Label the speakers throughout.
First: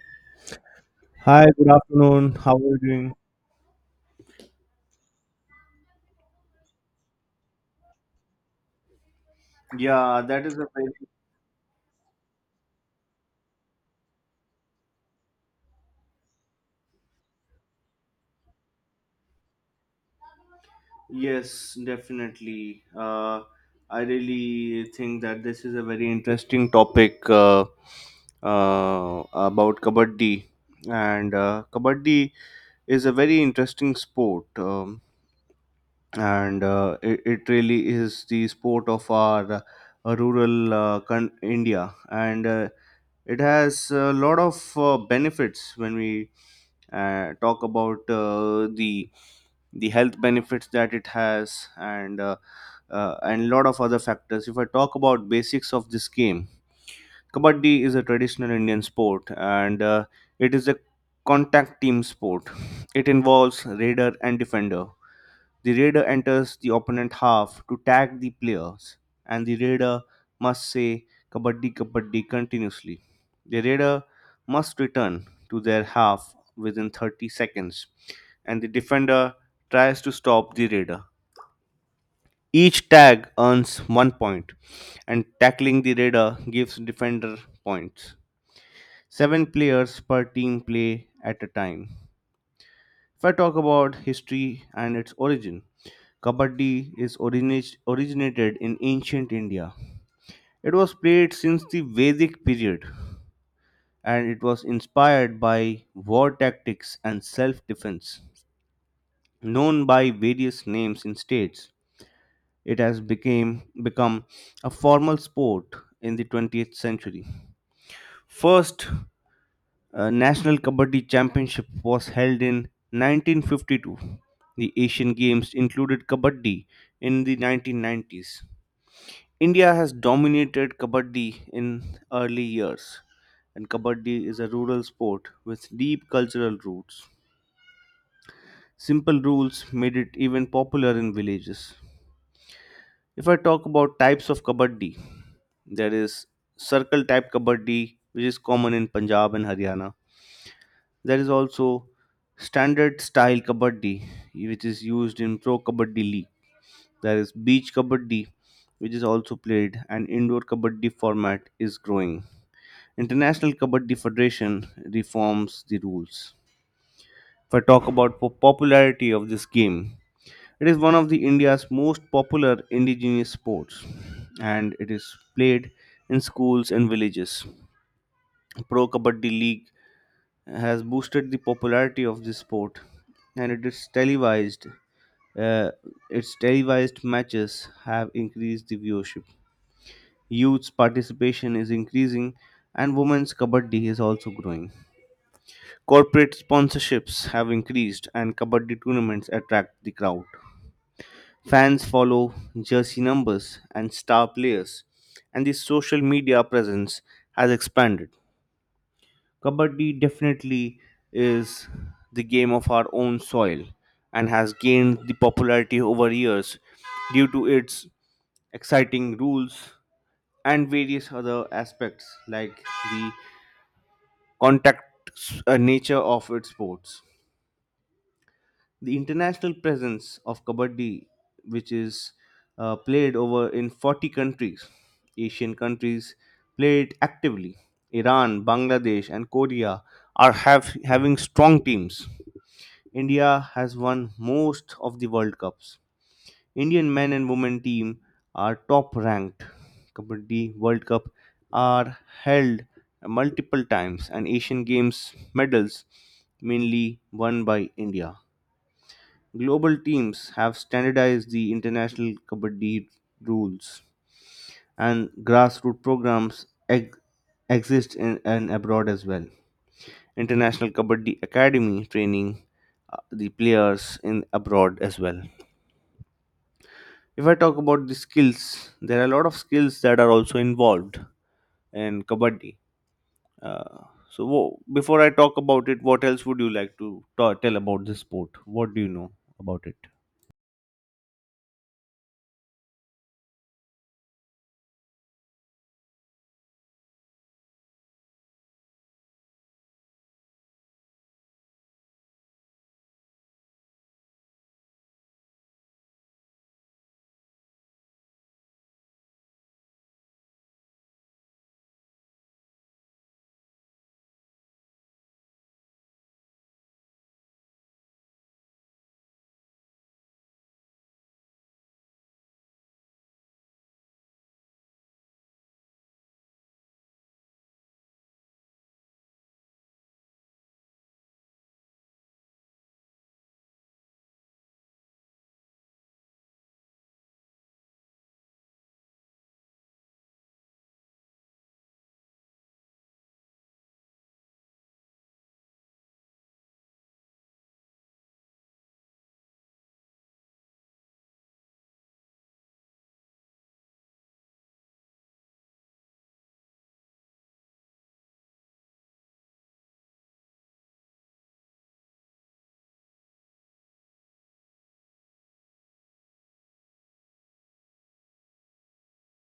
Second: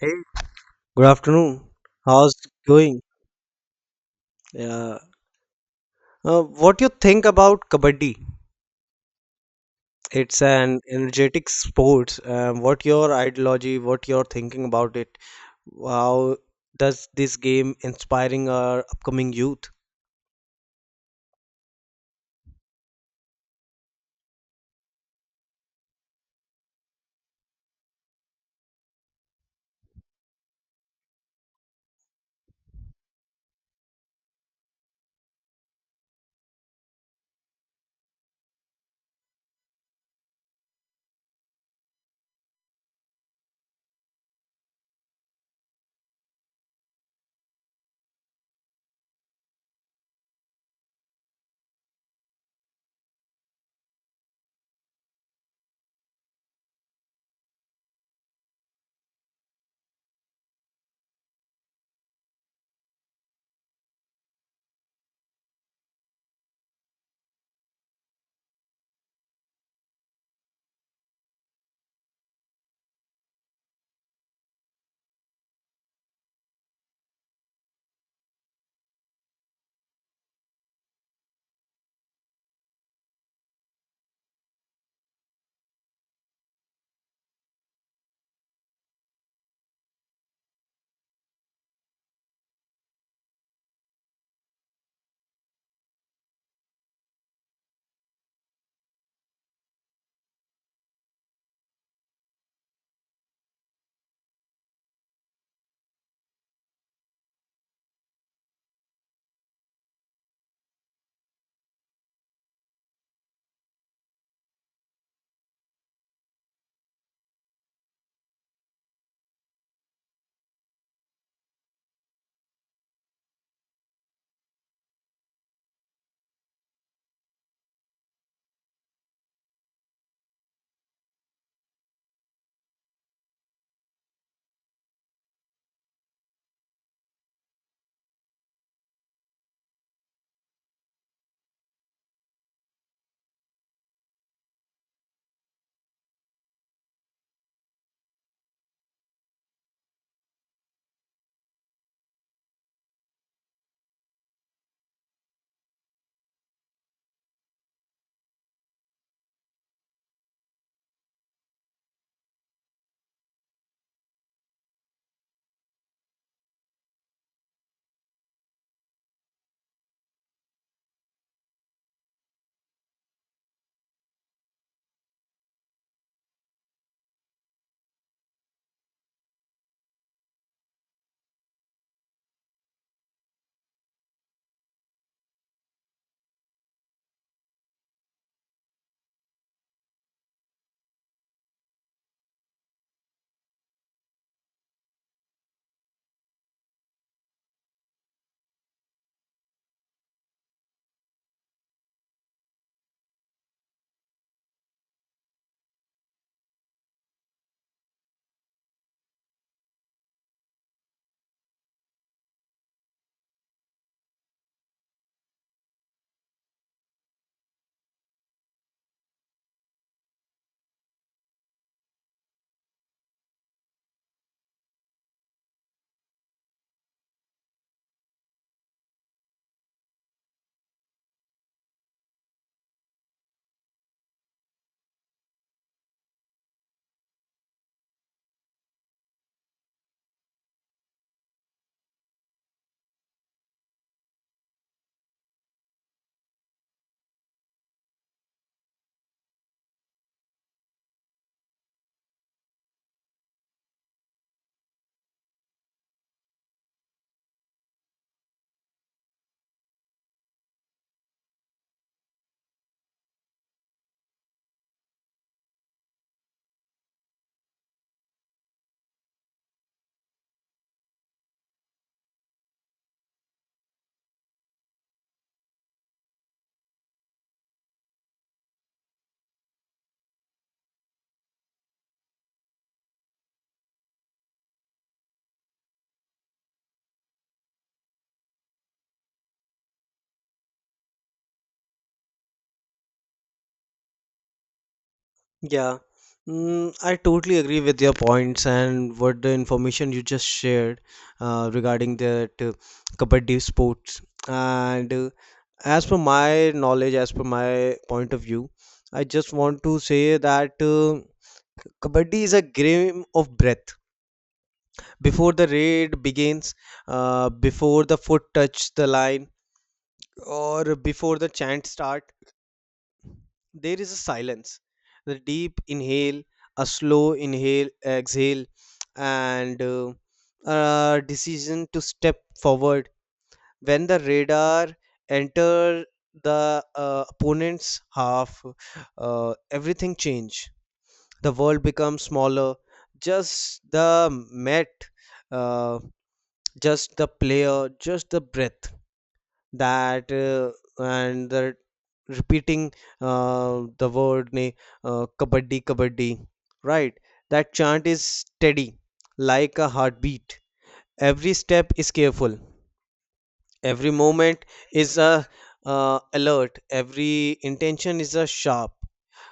Speaker 1: Hey, good
Speaker 2: Hi, good
Speaker 1: afternoon.
Speaker 2: afternoon.
Speaker 1: How's it
Speaker 2: How are you
Speaker 1: going?
Speaker 2: doing?
Speaker 1: Yeah. What you think about kabaddi?
Speaker 2: Yeah,
Speaker 1: It's
Speaker 2: that is a
Speaker 1: an
Speaker 2: very
Speaker 1: energetic sport. What your ideology? What you're thinking about it? How does this game inspiring our upcoming youth?
Speaker 2: Yes, definitely. I really think that this is a very interesting topic about kabaddi, and kabaddi is a very interesting sport, and uh, it really is the sport of our rural India, and it has a lot of benefits when we talk about the health benefits that it has and lot of other factors. If I talk about basics of this game, kabaddi is a traditional Indian sport, and it is a contact team sport. It involves raider and defender. The raider enters the opponent half to tag the players, and the raider must say Kabaddi Kabaddi continuously. The raider must return to their half within 30 seconds, and the defender tries to stop the raider. Each tag earns one point, and tackling the raider gives defender points. Seven players per team play at a time. If I talk about history and its origin, Kabaddi is originated in ancient India. It was played since the Vedic period, and it was inspired by war tactics and self-defense. Known by various names in states, it has become a formal sport in the 20th century. First National Kabaddi Championship was held in 1952. The Asian Games included Kabaddi in the 1990s. India has dominated kabaddi in early years, and kabaddi is a rural sport with deep cultural roots. Simple rules made it even popular in villages. If I talk about types of kabaddi, there is circle type kabaddi, which is common in Punjab and Haryana. There is also standard style kabaddi, which is used in pro kabaddi league. There is beach kabaddi, which is also played, and indoor kabaddi format is growing. International Kabaddi Federation reforms the rules. If I talk about popularity of this game, it is one of the India's most popular indigenous sports, and it is played in schools and villages. Pro Kabaddi League has boosted the popularity of this sport, and it is televised. Uh, its televised matches have increased the viewership. Youth's participation is increasing, and women's kabaddi is also growing. Corporate sponsorships have increased, and Kabaddi tournaments attract the crowd. Fans follow jersey numbers and star players, and the social media presence has expanded. Kabaddi definitely is the game of our own soil and has gained the popularity over years due to its exciting rules and various other aspects like the contact nature of its sports. The international presence of kabaddi, which is played over in 40 countries, Asian countries play it actively. Iran, Bangladesh, and Korea are having strong teams. India has won most of the World Cups. Indian men and women team are top ranked. Kabaddi World Cup are held multiple times, and Asian Games medals mainly won by India. Global teams have standardized the international kabaddi rules, and grassroots programs exist in and abroad as well. International Kabaddi Academy training the players in abroad as well. If I talk about the skills, there are a lot of skills that are also involved in kabaddi. Uh, Before I talk about it, what else would you like to tell about this sport? What do you know about it?
Speaker 1: Yeah, I totally agree with your points and what the information you just shared regarding that Kabaddi sports. And As per my knowledge, as per my point of view, I just want to say that Kabaddi is a game of breath. Before the raid begins, before the foot touch the line, or before the chant start, there is a silence, the deep inhale, a slow inhale exhale, and a decision to step forward. When the radar enter the opponent's half, everything change. The world becomes smaller, just the met, uh, just the player, just the breath, that and the repeating, the word kabaddi kabaddi, right? That chant is steady like a heartbeat. Every step is careful, every moment is a, alert, every intention is a sharp,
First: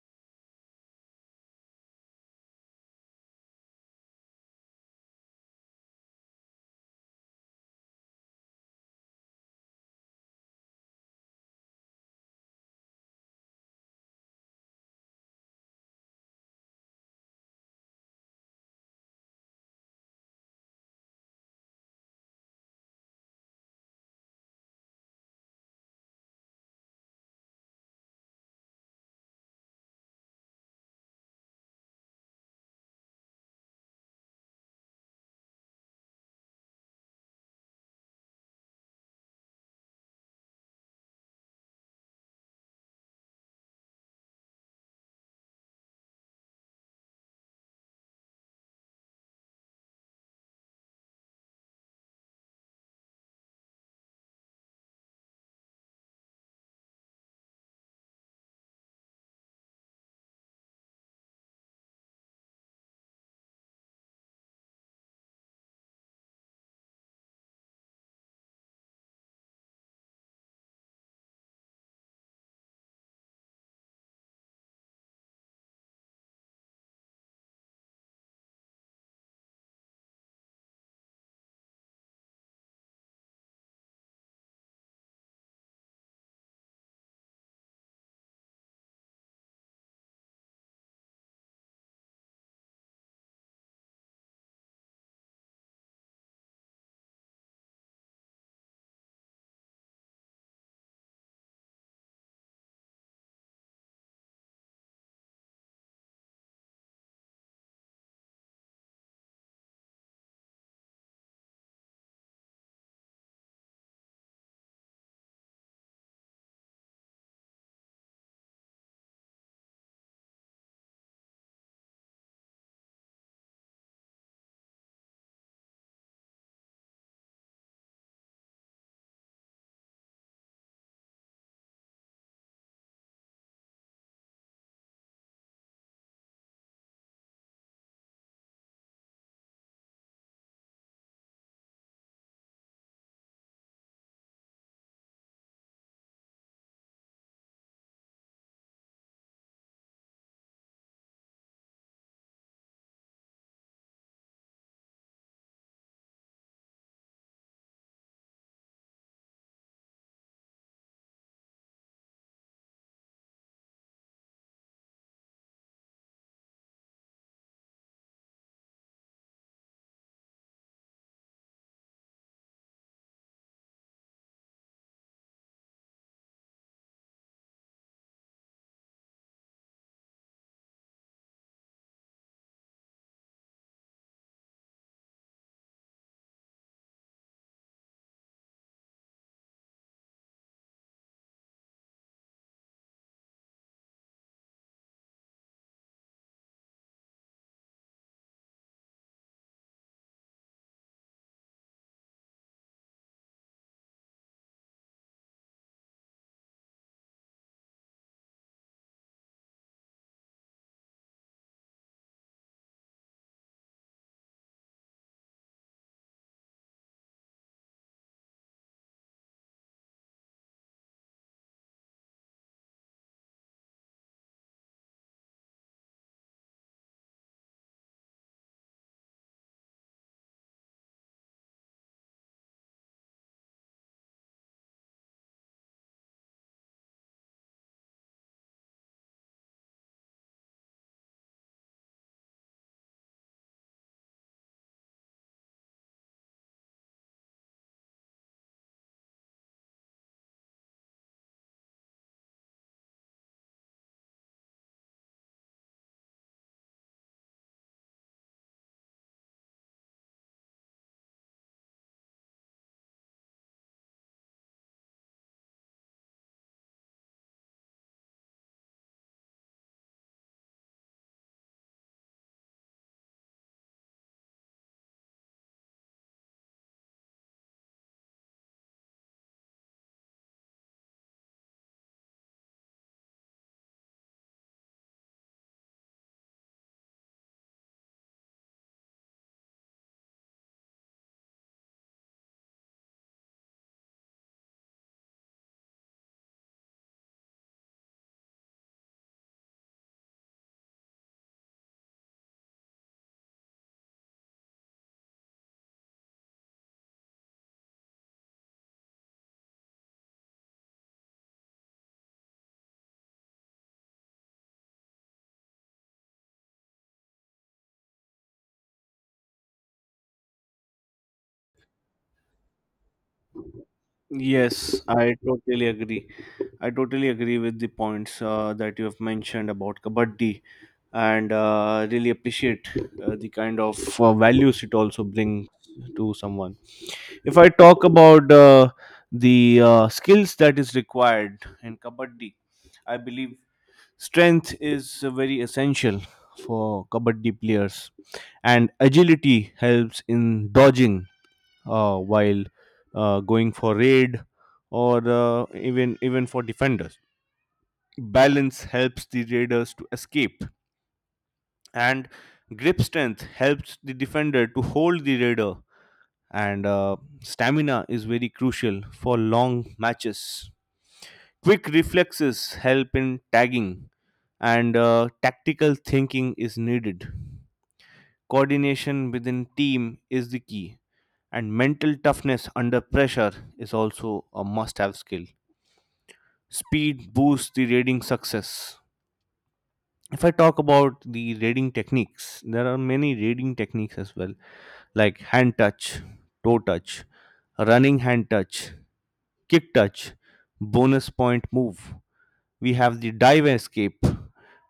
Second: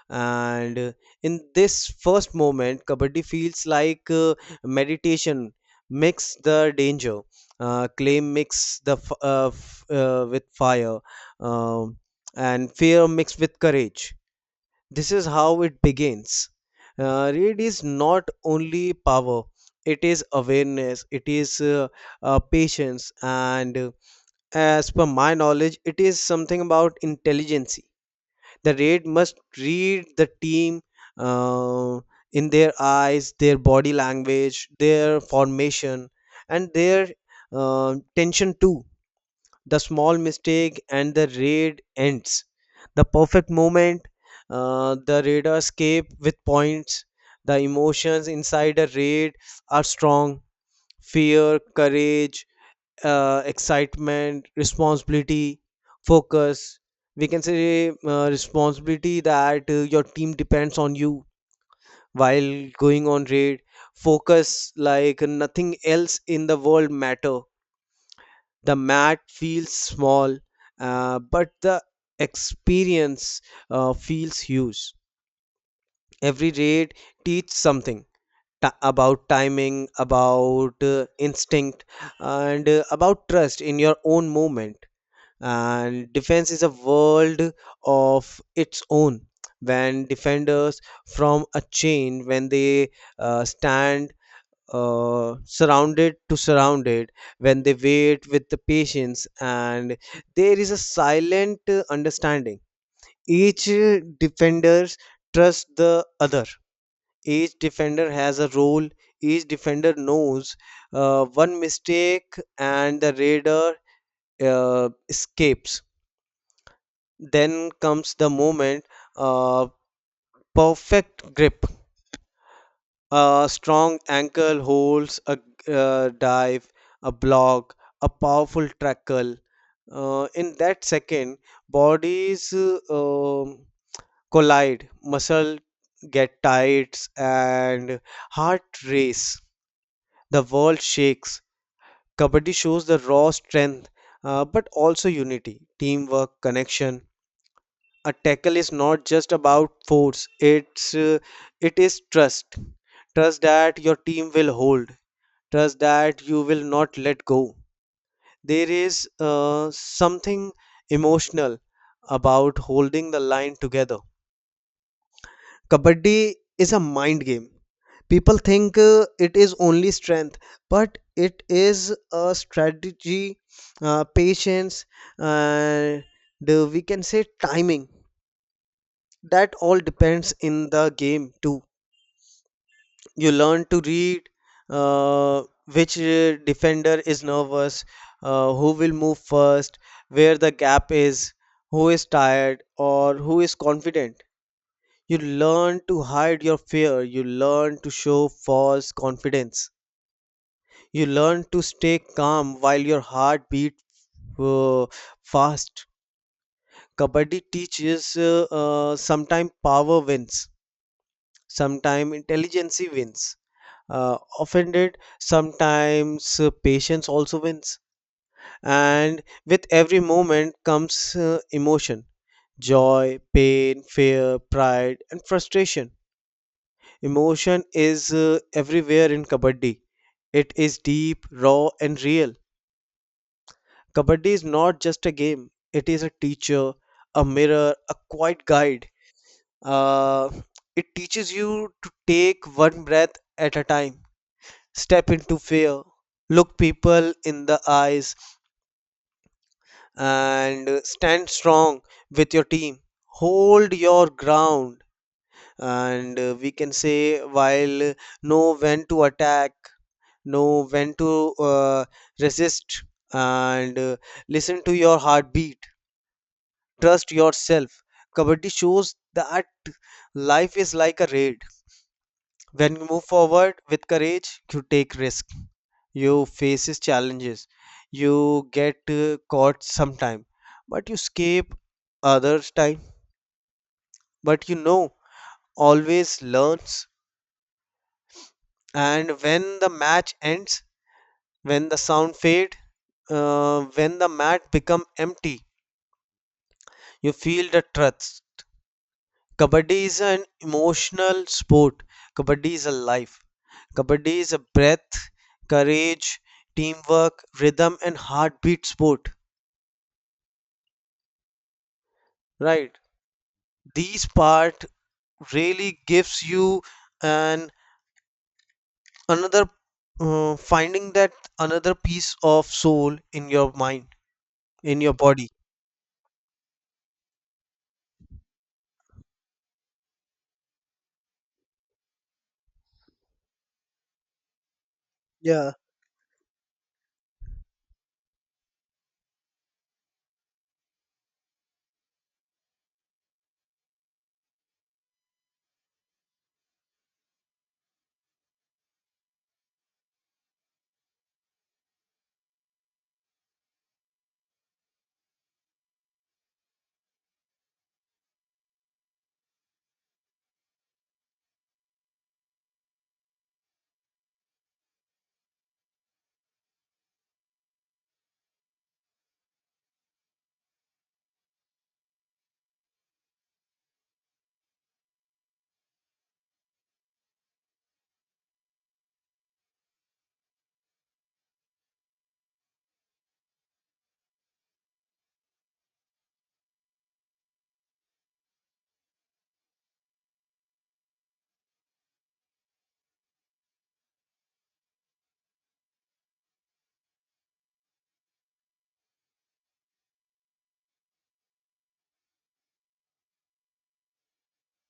Speaker 1: and in this first moment kabaddi feels like meditation mix the danger, clay mix the with fire, um, and fear mixed with courage. This is how it begins. It is not only power, it is awareness, it is patience, and as per my knowledge it is something about intelligence. The raid must read the team, uh, in their eyes, their body language, their formation, and their tension too. The small mistake and the raid ends. The perfect moment, the raider escape with points. The emotions inside a raid are strong: fear, courage, excitement, responsibility, focus. We can say responsibility, that your team depends on you while going on raid. Focus like nothing else in the world matter. The mat feels small, but the experience feels huge. Every raid teach something, about timing, about instinct, and about trust in your own movement. And defense is a world of its own. When defenders from a chain, when they stand surrounded to surrounded, when they wait with the patience, and there is a silent understanding. Each defenders trust the other, each defender has a role, each defender knows one mistake and the raider escapes. Then comes the moment, uh, perfect grip. A strong ankle holds a dive, a block, a powerful tackle. In that second, bodies collide, muscle get tight, and heart race. The world shakes. Kabaddi shows the raw strength, but also unity, teamwork, connection. A tackle is not just about force, it's uh, it is trust. Trust that your team will hold, trust that you will not let go. There is something emotional about holding the line together. Kabaddi is a mind game. People think it is only strength, but it is a strategy, patience, and we can say timing, that all depends in the game too. You learn to read uh, which defender is nervous, who will move first, where the gap is, who is tired or who is confident. You learn to hide your fear, you learn to show false confidence, you learn to stay calm while your heart beats uh, fast. Kabaddi teaches sometimes power wins, sometimes intelligence wins, offended sometimes patience also wins. And with every moment comes emotion: joy, pain, fear, pride, and frustration. Emotion is everywhere in kabaddi. It is deep, raw, and real. Kabaddi is not just a game, it is a teacher, a mirror, a quiet guide. uh, it teaches you to take one breath at a time, step into fear, look people in the eyes, and stand strong with your team. Hold your ground, and we can say while know when to attack, know when to resist, and listen to your heartbeat. Trust yourself. Kabaddi shows that life is like a raid. When you move forward with courage, you take risk, you faces challenges, you get caught sometime, but you escape others time. But you know, always learns. And when the match ends, when the sound fade, when the mat become empty, you feel the truth. Kabaddi is an emotional sport. Kabaddi is a life. Kabaddi is a breath, courage, teamwork, rhythm, and heartbeat sport. Right. These part really gives you an another finding, that another piece of soul in your mind, in
Speaker 2: Yes,
Speaker 1: your
Speaker 2: I
Speaker 1: body.
Speaker 2: totally agree. I totally agree with the points that you have mentioned about Kabaddi, and really appreciate the kind of values it also brings
Speaker 1: Yeah,
Speaker 2: to someone. If I talk about the skills that is required in Kabaddi, I believe strength is very essential for Kabaddi players, and agility helps in dodging while going for raid or uh, even for defenders. Balance helps the raiders to escape, and grip strength helps the defender to hold the raider. And stamina is very crucial for long matches. Quick reflexes help in tagging, and tactical thinking is needed. Coordination within team is the key. And mental toughness under pressure is also a must have skill. Speed boosts the raiding success. If I talk about the raiding techniques, there are many raiding techniques as well, like hand touch, toe touch, running hand touch, kick touch, bonus point move. We have the dive escape.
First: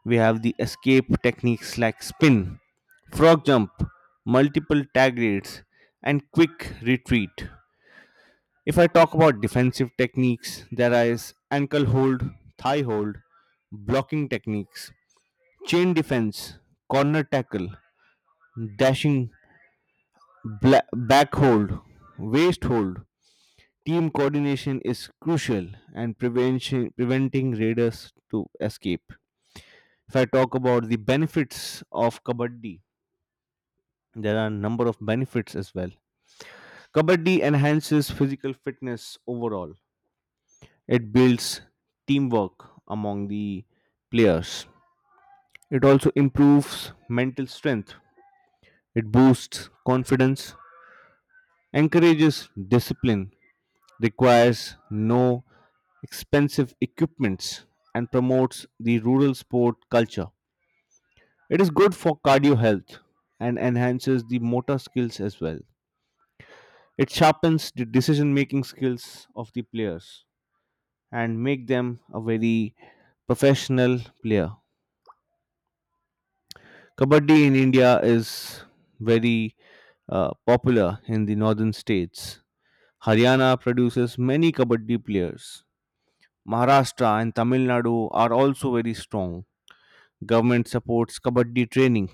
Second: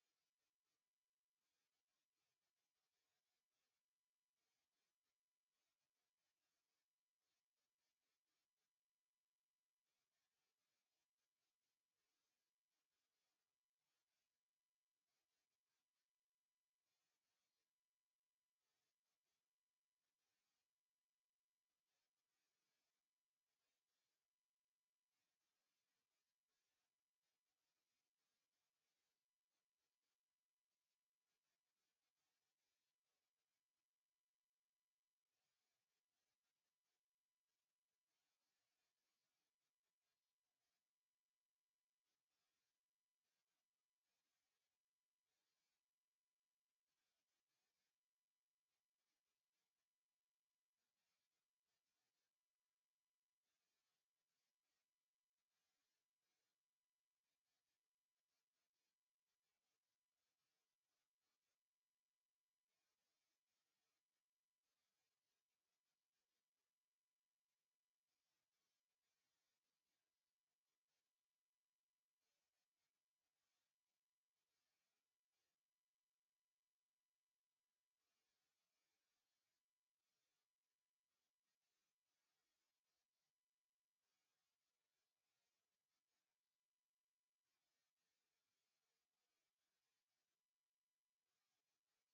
Speaker 2: We have the escape techniques like spin, frog jump, multiple tag raids, and quick retreat. If I talk about defensive techniques, there is ankle hold, thigh hold, blocking techniques, chain defense, corner tackle, dashing, back hold, waist hold. Team coordination is crucial and prevention preventing raiders to escape. If I talk about the benefits of kabaddi, there are a number of benefits as well. Kabaddi enhances physical fitness overall. It builds teamwork among the players. It also improves mental strength. It boosts confidence, encourages discipline, requires no expensive equipments, and promotes the rural sport culture. It is good for cardio health and enhances the motor skills as well. It sharpens the decision making skills of the players and make them a very professional player. Kabaddi in India is very popular in the northern states. Haryana produces many Kabaddi players. Maharashtra and Tamil Nadu are also very strong. Government supports Kabaddi training.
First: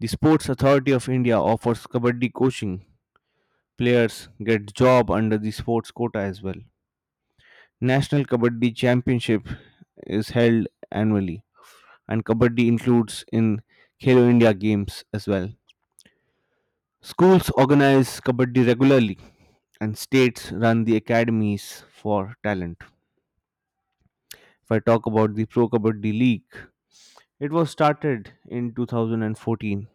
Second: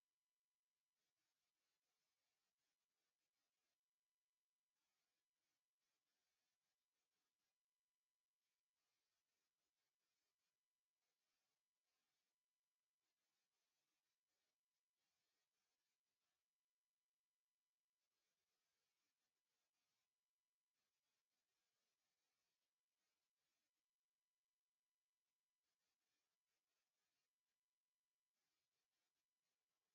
Speaker 2: The Sports Authority of India offers Kabaddi coaching. Players get job under the sports quota as well. National Kabaddi Championship is held annually, and Kabaddi includes in Khelo India games as well. Schools organize kabaddi regularly, and states run the academies for talent. If I talk about the Pro Kabaddi League, it was started in 2014.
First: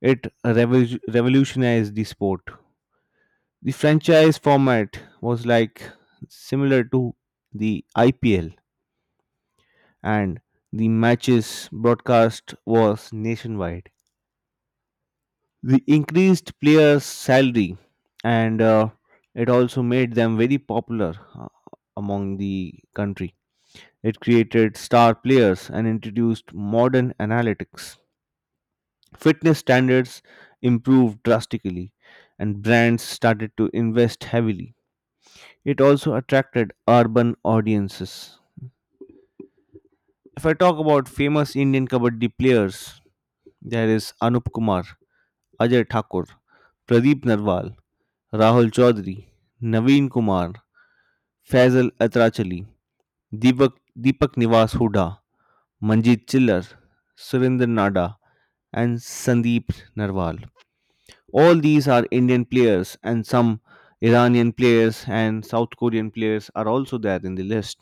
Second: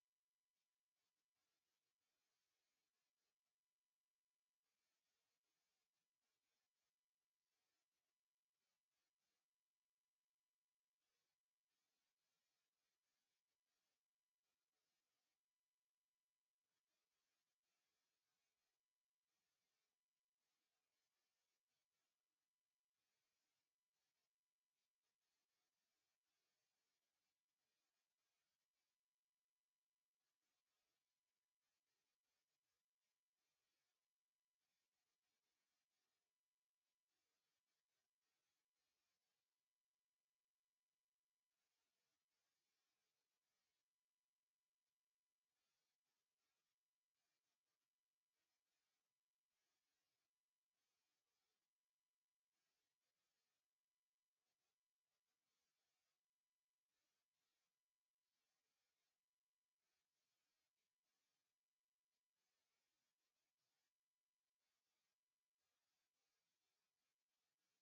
Speaker 2: It revolutionized the sport. The franchise format was like similar to the IPL, and the matches broadcast was nationwide. The increased players' salary, and it also made them very popular uh, among the country. It created star players and introduced modern analytics. Fitness standards improved drastically, and brands started to invest heavily. It also attracted urban audiences. If I talk about famous Indian kabaddi players, there is Anup Kumar, Ajay Thakur, Pradeep Narwal, Rahul Chaudhary, Naveen Kumar, Faisal Atrachali, Deepak, Deepak Nivas Huda, Manjit Chillar, Surinder Nada, and Sandeep Narwal. All these are Indian players, and some Iranian players and South Korean players are also there in the list.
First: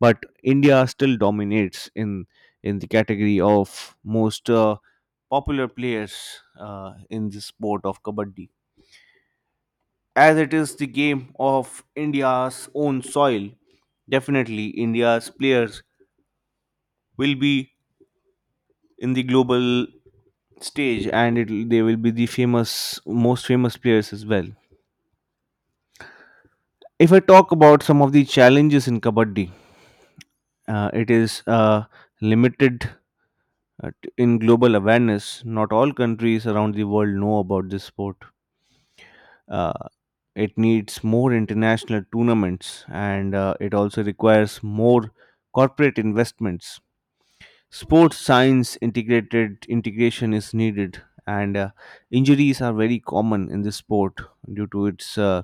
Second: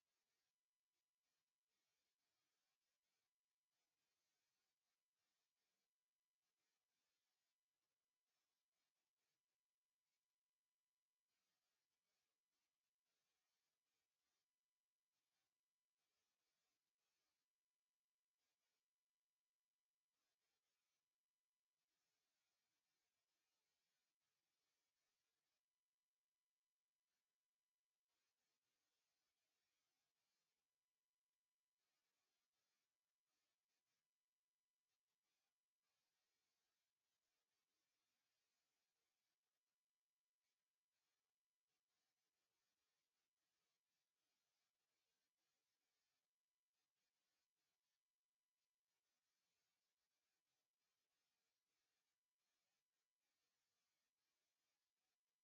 Speaker 2: But India still dominates in the category of most popular players in the sport of kabaddi. As it is the game of India's own soil, definitely India's players will be in the global stage, and it they will be the famous most famous players as well. If I talk about some of the challenges in kabaddi, it is limited in global awareness. Not all countries around the world know about this sport. uh, it needs more international tournaments, and it also requires more corporate investments. Sports science integrated integration is needed, and injuries are very common in this sport due to its uh,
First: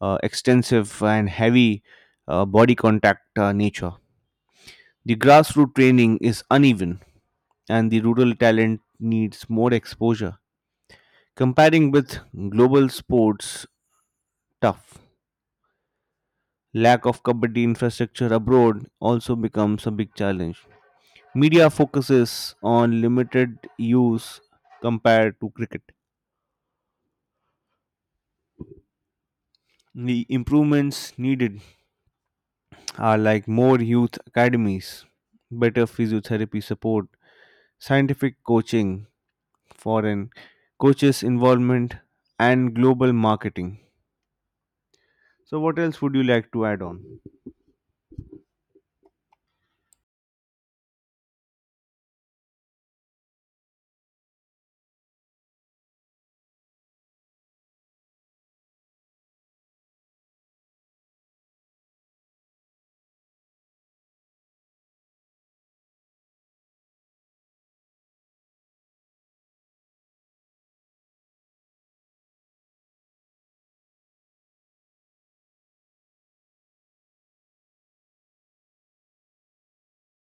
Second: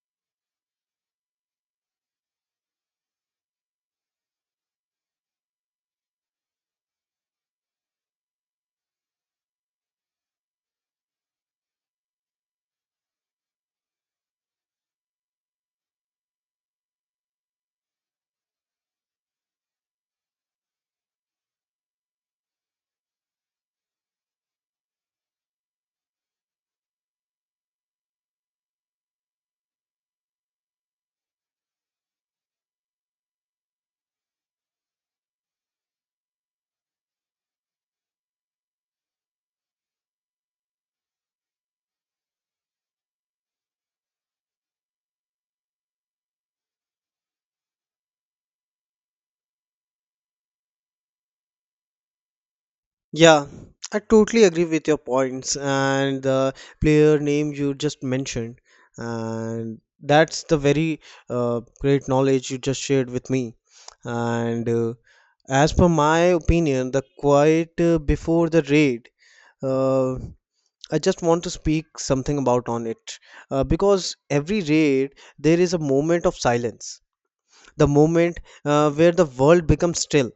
Speaker 2: uh, extensive and heavy body contact nature. The grassroots training is uneven, and the rural talent needs more exposure comparing with global sports. Tough lack of kabaddi infrastructure abroad also becomes a big challenge. Media focuses on limited use compared to cricket. The improvements needed are like more youth academies, better physiotherapy support, scientific coaching, foreign coaches' involvement, and global marketing. So, what else would you like to add on?
Speaker 1: yeah, I totally agree with your points and the player name you just mentioned, and that's the very great knowledge you just shared with me. And As per my opinion, the quiet before the raid, uh, I just want to speak something about on it, because every raid there is a moment of silence, the moment where the world becomes still.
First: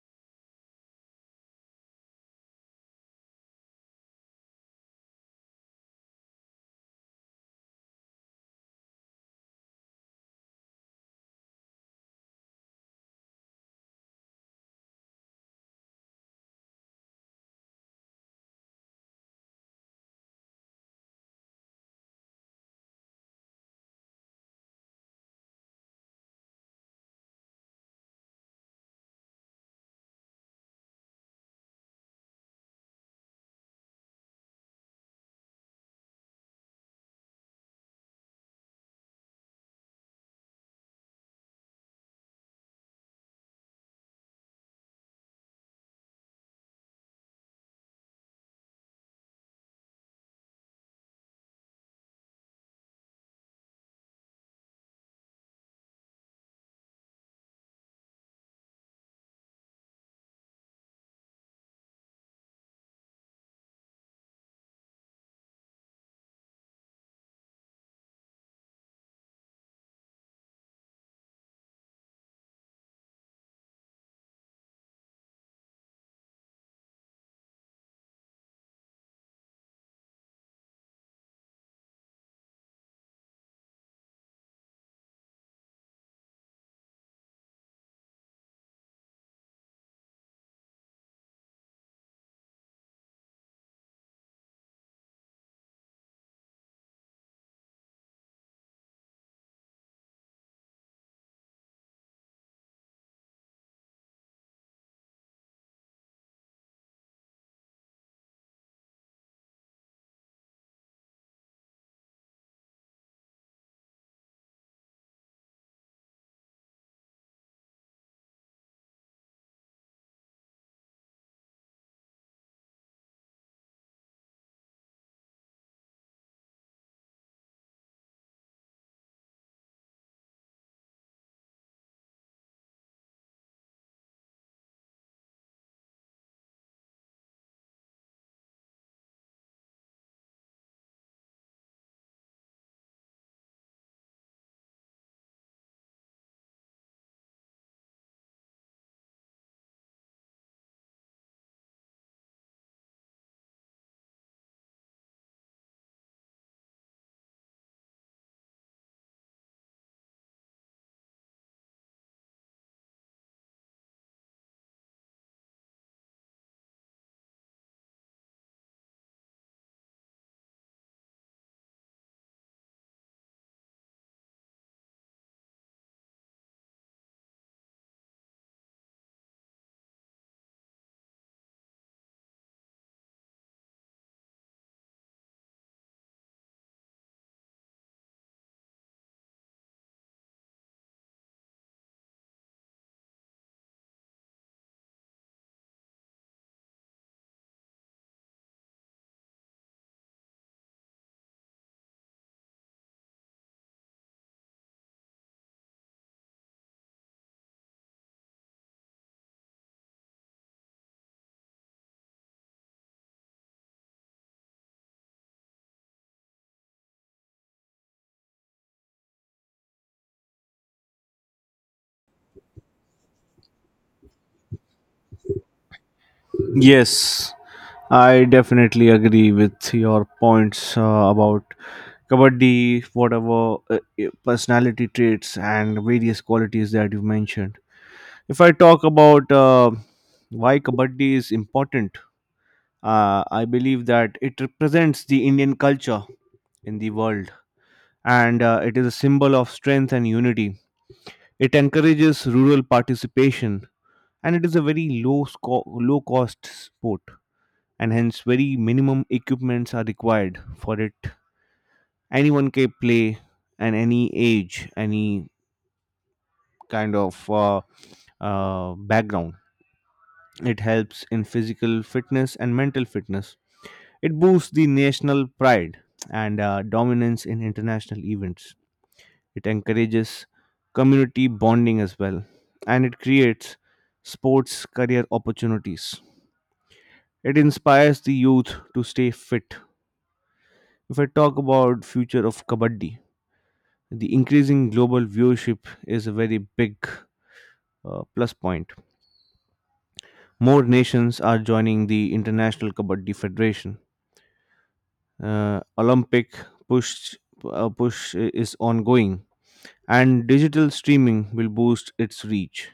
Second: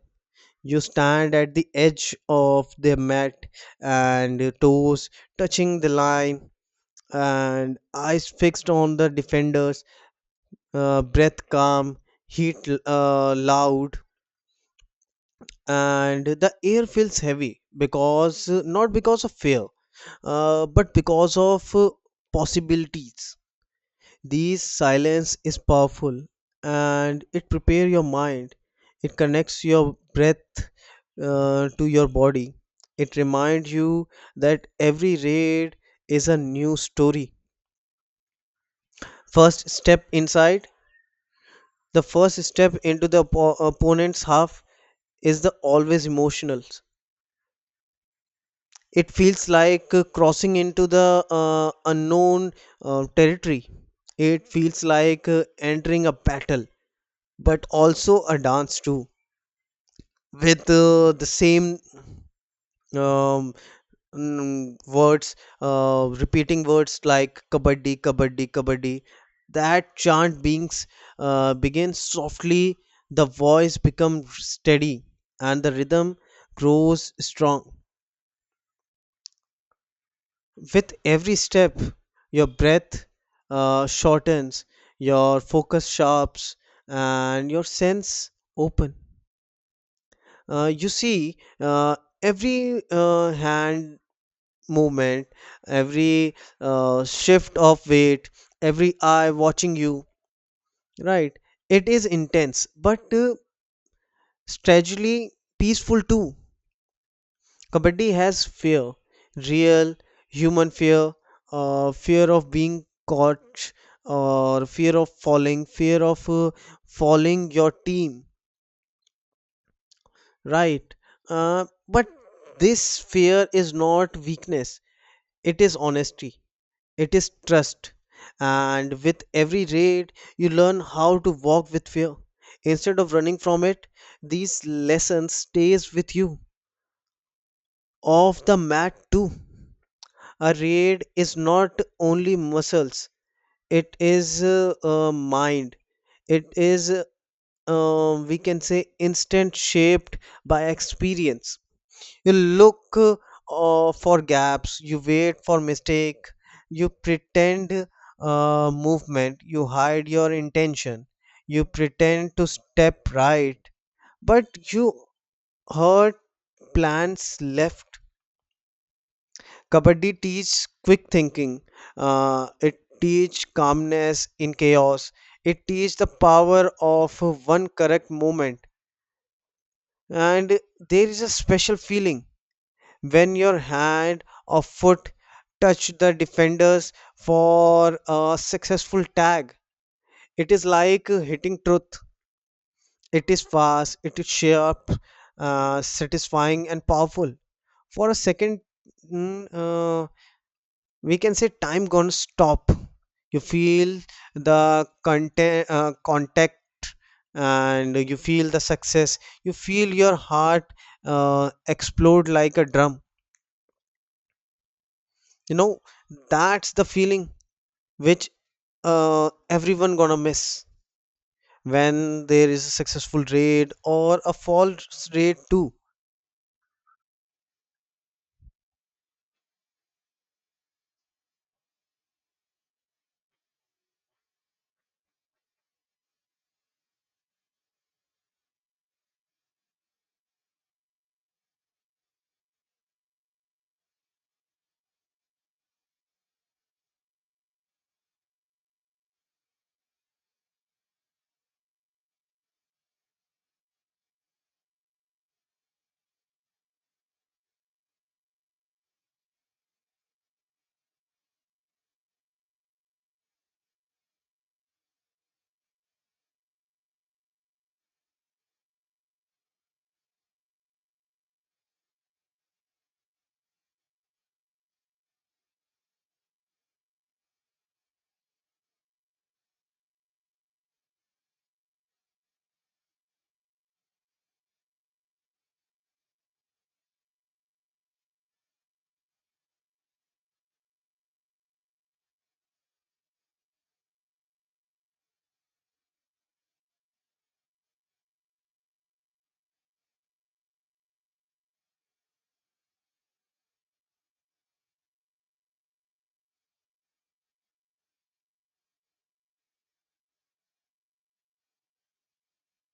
Speaker 1: You stand at the edge of the mat, and your toes touching the line, and eyes fixed on the defenders, breath calm, heat loud, and the air feels heavy, because not because of fear, but because of possibilities. These silence is powerful, and it prepares your mind. It connects your breath to your body. It reminds you that every raid is a new story. First step inside, the first step into the opponent's half is the always emotional. It feels like crossing into the unknown territory. It feels like entering a battle, but also a dance too. With the same um, words, repeating words like kabaddi, kabaddi, kabaddi. That chant beings begins softly. The voice becomes steady, and the rhythm grows strong. With every step, your breath shortens, your focus sharps, and your sense open. You see, every hand movement, every shift of weight, every eye watching you, right? It is intense, but strategically peaceful too. Kabaddi has fear, real human fear, fear of being caught, or fear of falling your team, right? But this fear is not weakness, it is honesty. It is trust. And with every raid, you learn how to walk with fear instead of running from it. These lessons stays with you. Off the mat too. A raid is not only muscles. It is mind. It is we can say instant shaped by experience. You look for gaps, you wait for mistake, you pretend movement, you hide your intention, you pretend to step right, but you hurt plans left. Kabaddi teaches quick thinking. It teaches calmness in chaos. It teaches the power of one correct moment. And there is a special feeling when your hand or foot touch the defenders for a successful tag. It is like hitting truth. It is fast, it is sharp, satisfying, and powerful. For a second, mm, uh, we can say time gonna stop. You feel the contact, and you feel the success. You feel your heart explode like a drum. You know, that's the feeling which everyone gonna miss when there is a successful raid or a false raid too.
Speaker 2: Yes, I definitely agree with your points about kabaddi, whatever personality traits and various qualities that you mentioned. If I talk about why kabaddi is important, I believe that it represents the Indian culture in the world, and it is a symbol of strength and unity. It encourages rural participation, and it is a very low cost sport, and hence very minimum equipments are required for it. Anyone can play, and any age, any kind of background. It helps in physical fitness and mental fitness. It boosts the national pride and dominance in international events. It encourages community bonding as well, and it creates sports career opportunities. It inspires the youth to stay fit. If I talk about future of kabaddi, the increasing global viewership is a very big plus point. More nations are joining the International Kabaddi Federation. Olympic push push is ongoing, and digital streaming will boost its reach.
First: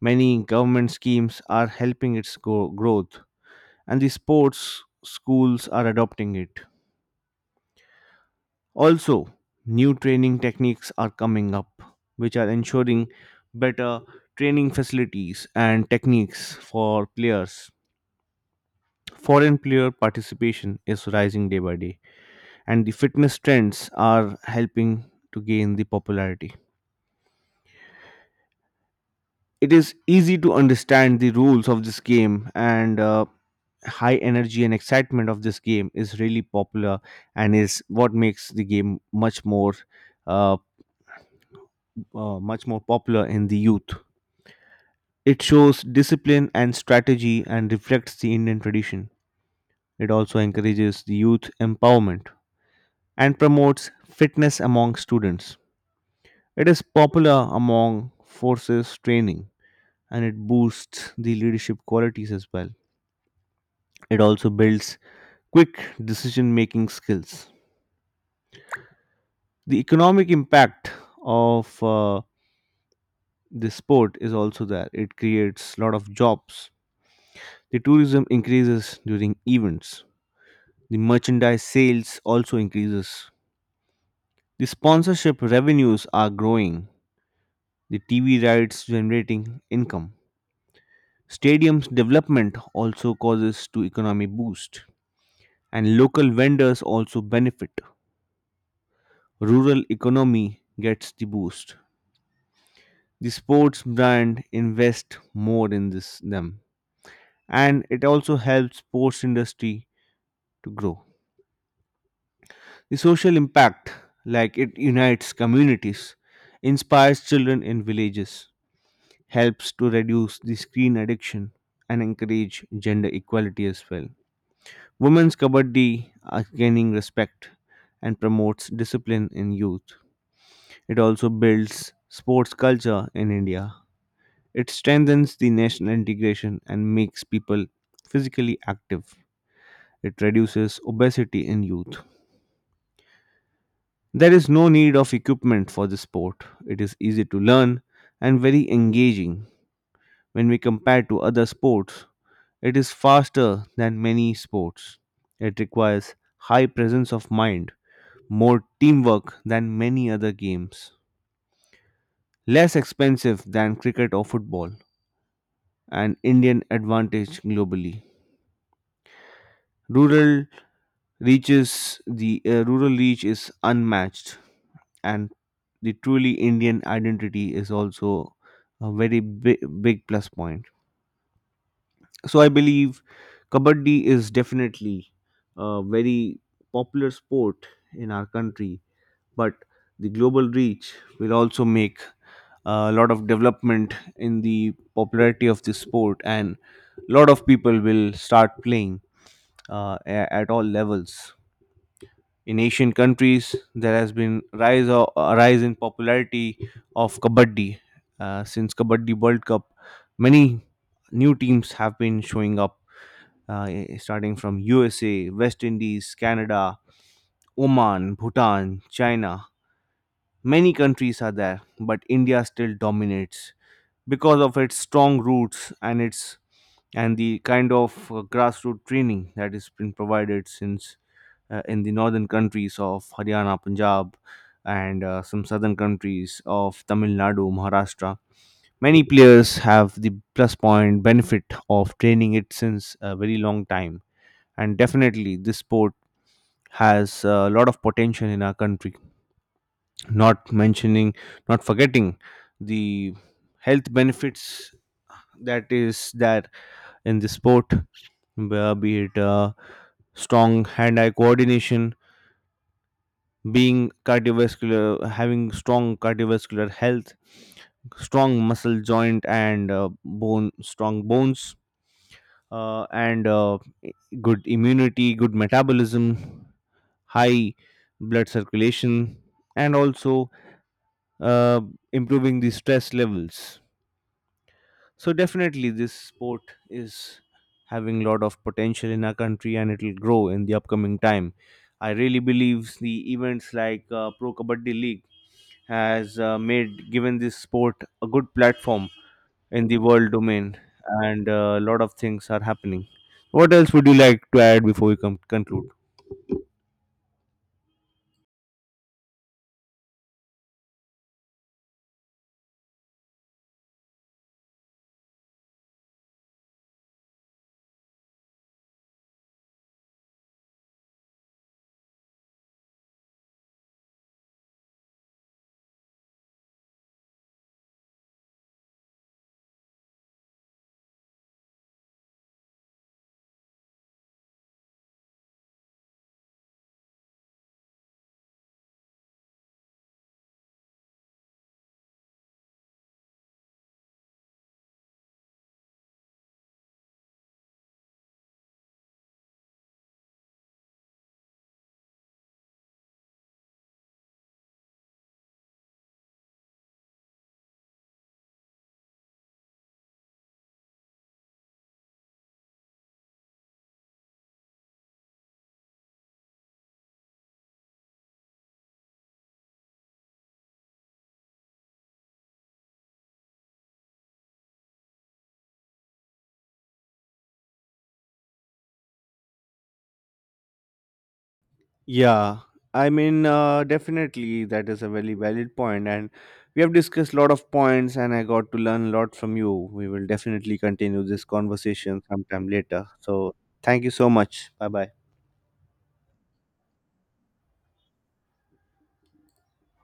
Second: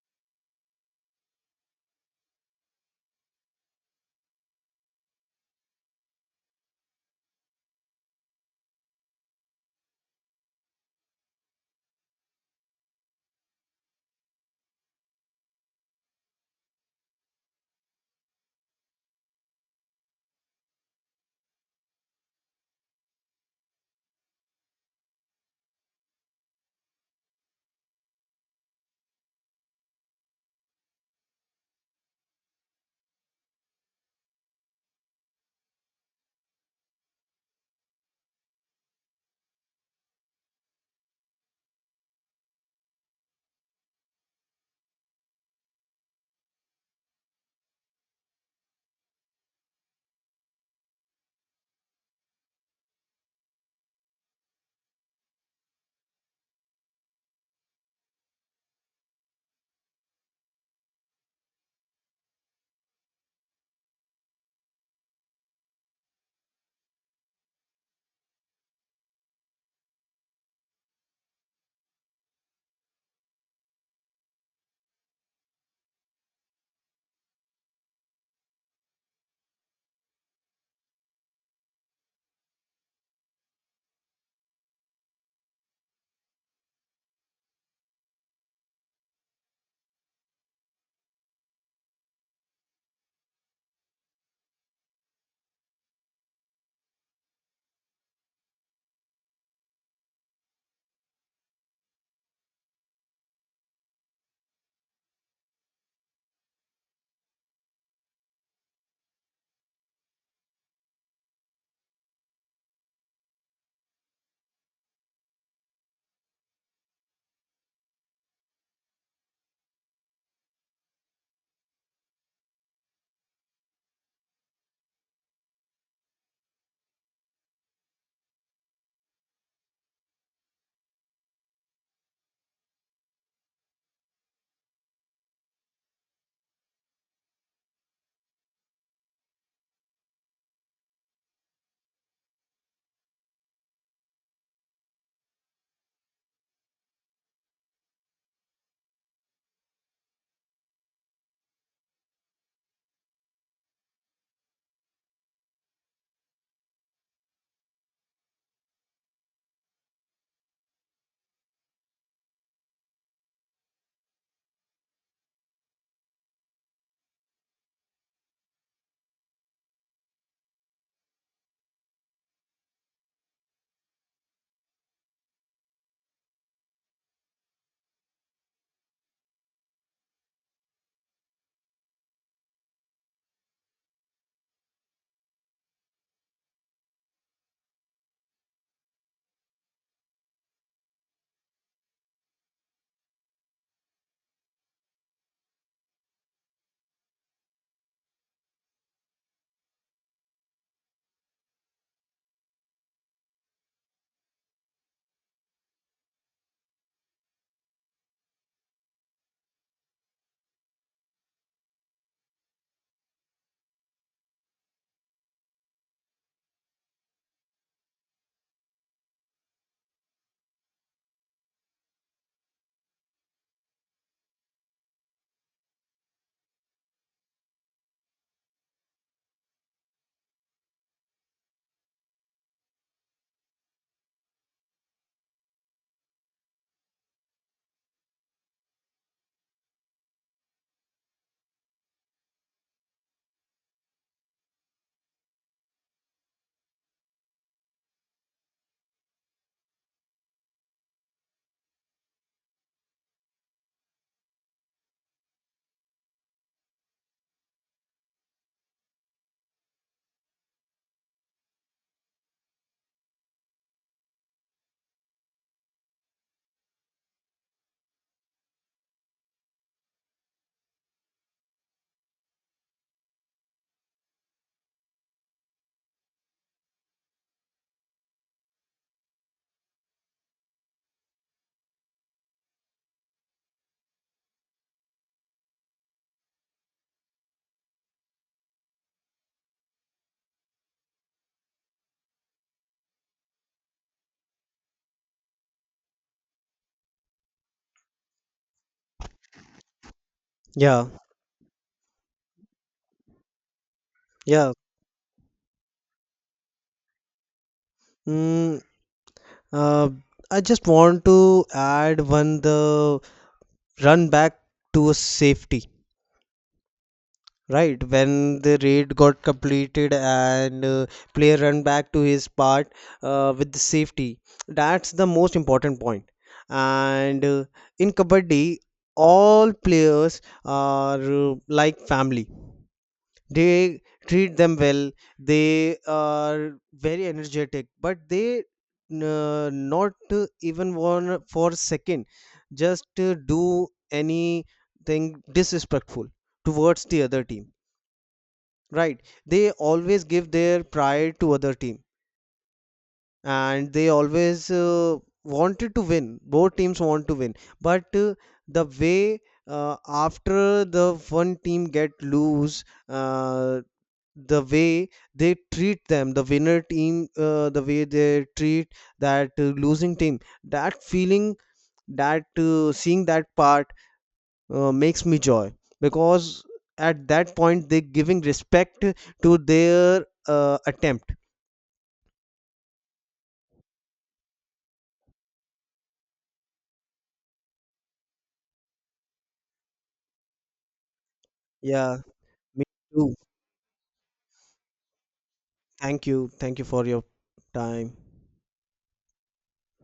Speaker 2: Many government schemes are helping its growth, and the sports schools are adopting it. Also, new training techniques are coming up, which are ensuring better training facilities and techniques for players. Foreign player participation is rising day by day, and the fitness trends are helping to gain the popularity. It is easy to understand the rules of this game, and high energy and excitement of this game is really popular and is what makes the game uh, much more popular in the youth. It shows discipline and strategy and reflects the Indian tradition. It also encourages the youth empowerment and promotes fitness among students. It is popular among forces training, and it boosts the leadership qualities as well. It also builds quick decision making skills. The economic impact of this sport is also there. It creates a lot of jobs. The tourism increases during events. The merchandise sales also increases. The sponsorship revenues are growing, the TV rights generating income. Stadiums development also causes to economy boost, and local vendors also benefit. Rural economy gets the boost. The sports brand invest more in this them, and it also helps sports industry to grow. The social impact, like it unites communities, inspires children in villages, helps to reduce the screen addiction and encourage gender equality as well. Women's kabaddi are gaining respect and promotes discipline in youth. It also builds sports culture in India. It strengthens the national integration and makes people physically active. It reduces obesity in youth. There is no need of equipment for this sport. It is easy to learn and very engaging when we compare to other sports. It is faster than many sports. It requires high presence of mind, more teamwork than many other games, less expensive than cricket or football, and Indian advantage globally. Rural Rural reach is unmatched, and the truly Indian identity is also a very big plus point. So I believe kabaddi is definitely a very popular sport in our country, but the global reach will also make a lot of development in the popularity of this sport, and a lot of people will start playing at all levels. In asian countries there has been a rise in popularity of kabaddi since kabaddi world cup many new teams have been showing up, starting from USA, West Indies, Canada, Oman, Bhutan, China. Many countries are there, but India still dominates because of its strong roots and its and the kind of grassroots training that has been provided since in the northern countries of Haryana, Punjab, and some southern countries of Tamil Nadu, Maharashtra. Many players have the plus point benefit of training it since a very long time, and definitely this sport has a lot of potential in our country. not mentioning Not forgetting the health benefits, that is that in the sport, where be it strong hand eye coordination, being cardiovascular having strong cardiovascular health, strong muscle joint and bone strong bones, and good immunity, good metabolism, high blood circulation, and also uh, improving the stress levels. So definitely, this sport is having a lot of potential in our country, and it will grow in the upcoming time. I really believe the events like Pro Kabaddi League has made given this sport a good platform in the world domain,
Speaker 1: Yeah,
Speaker 2: and a lot of things are happening. What else would you like to
Speaker 1: yeah,
Speaker 2: add before we come conclude?
Speaker 1: mm, uh, I just want to add one, the run back to a safety, right? When the raid got completed, and player run back to his part with the safety, that's the most important point. And In kabaddi all players are like family. They treat them well, they are very energetic, but they not even one for a second just do anything disrespectful towards the other team, right? They always give their pride to other team, and they always wanted to win. Both teams want to win, but the way, after the one team get lose, the way they treat them, the winner team, the way they treat that losing team, that feeling, that seeing that part makes me joy, because at that point they're giving respect to their attempt.
Speaker 2: Yeah, I mean, definitely that is a very valid point, and we have discussed a lot of points, and I got to learn a lot from you. We will definitely continue this
Speaker 1: Yeah,
Speaker 2: conversation sometime
Speaker 1: me
Speaker 2: later.
Speaker 1: too.
Speaker 2: So, thank you so much. Bye bye.
Speaker 1: Thank you, thank you for your time.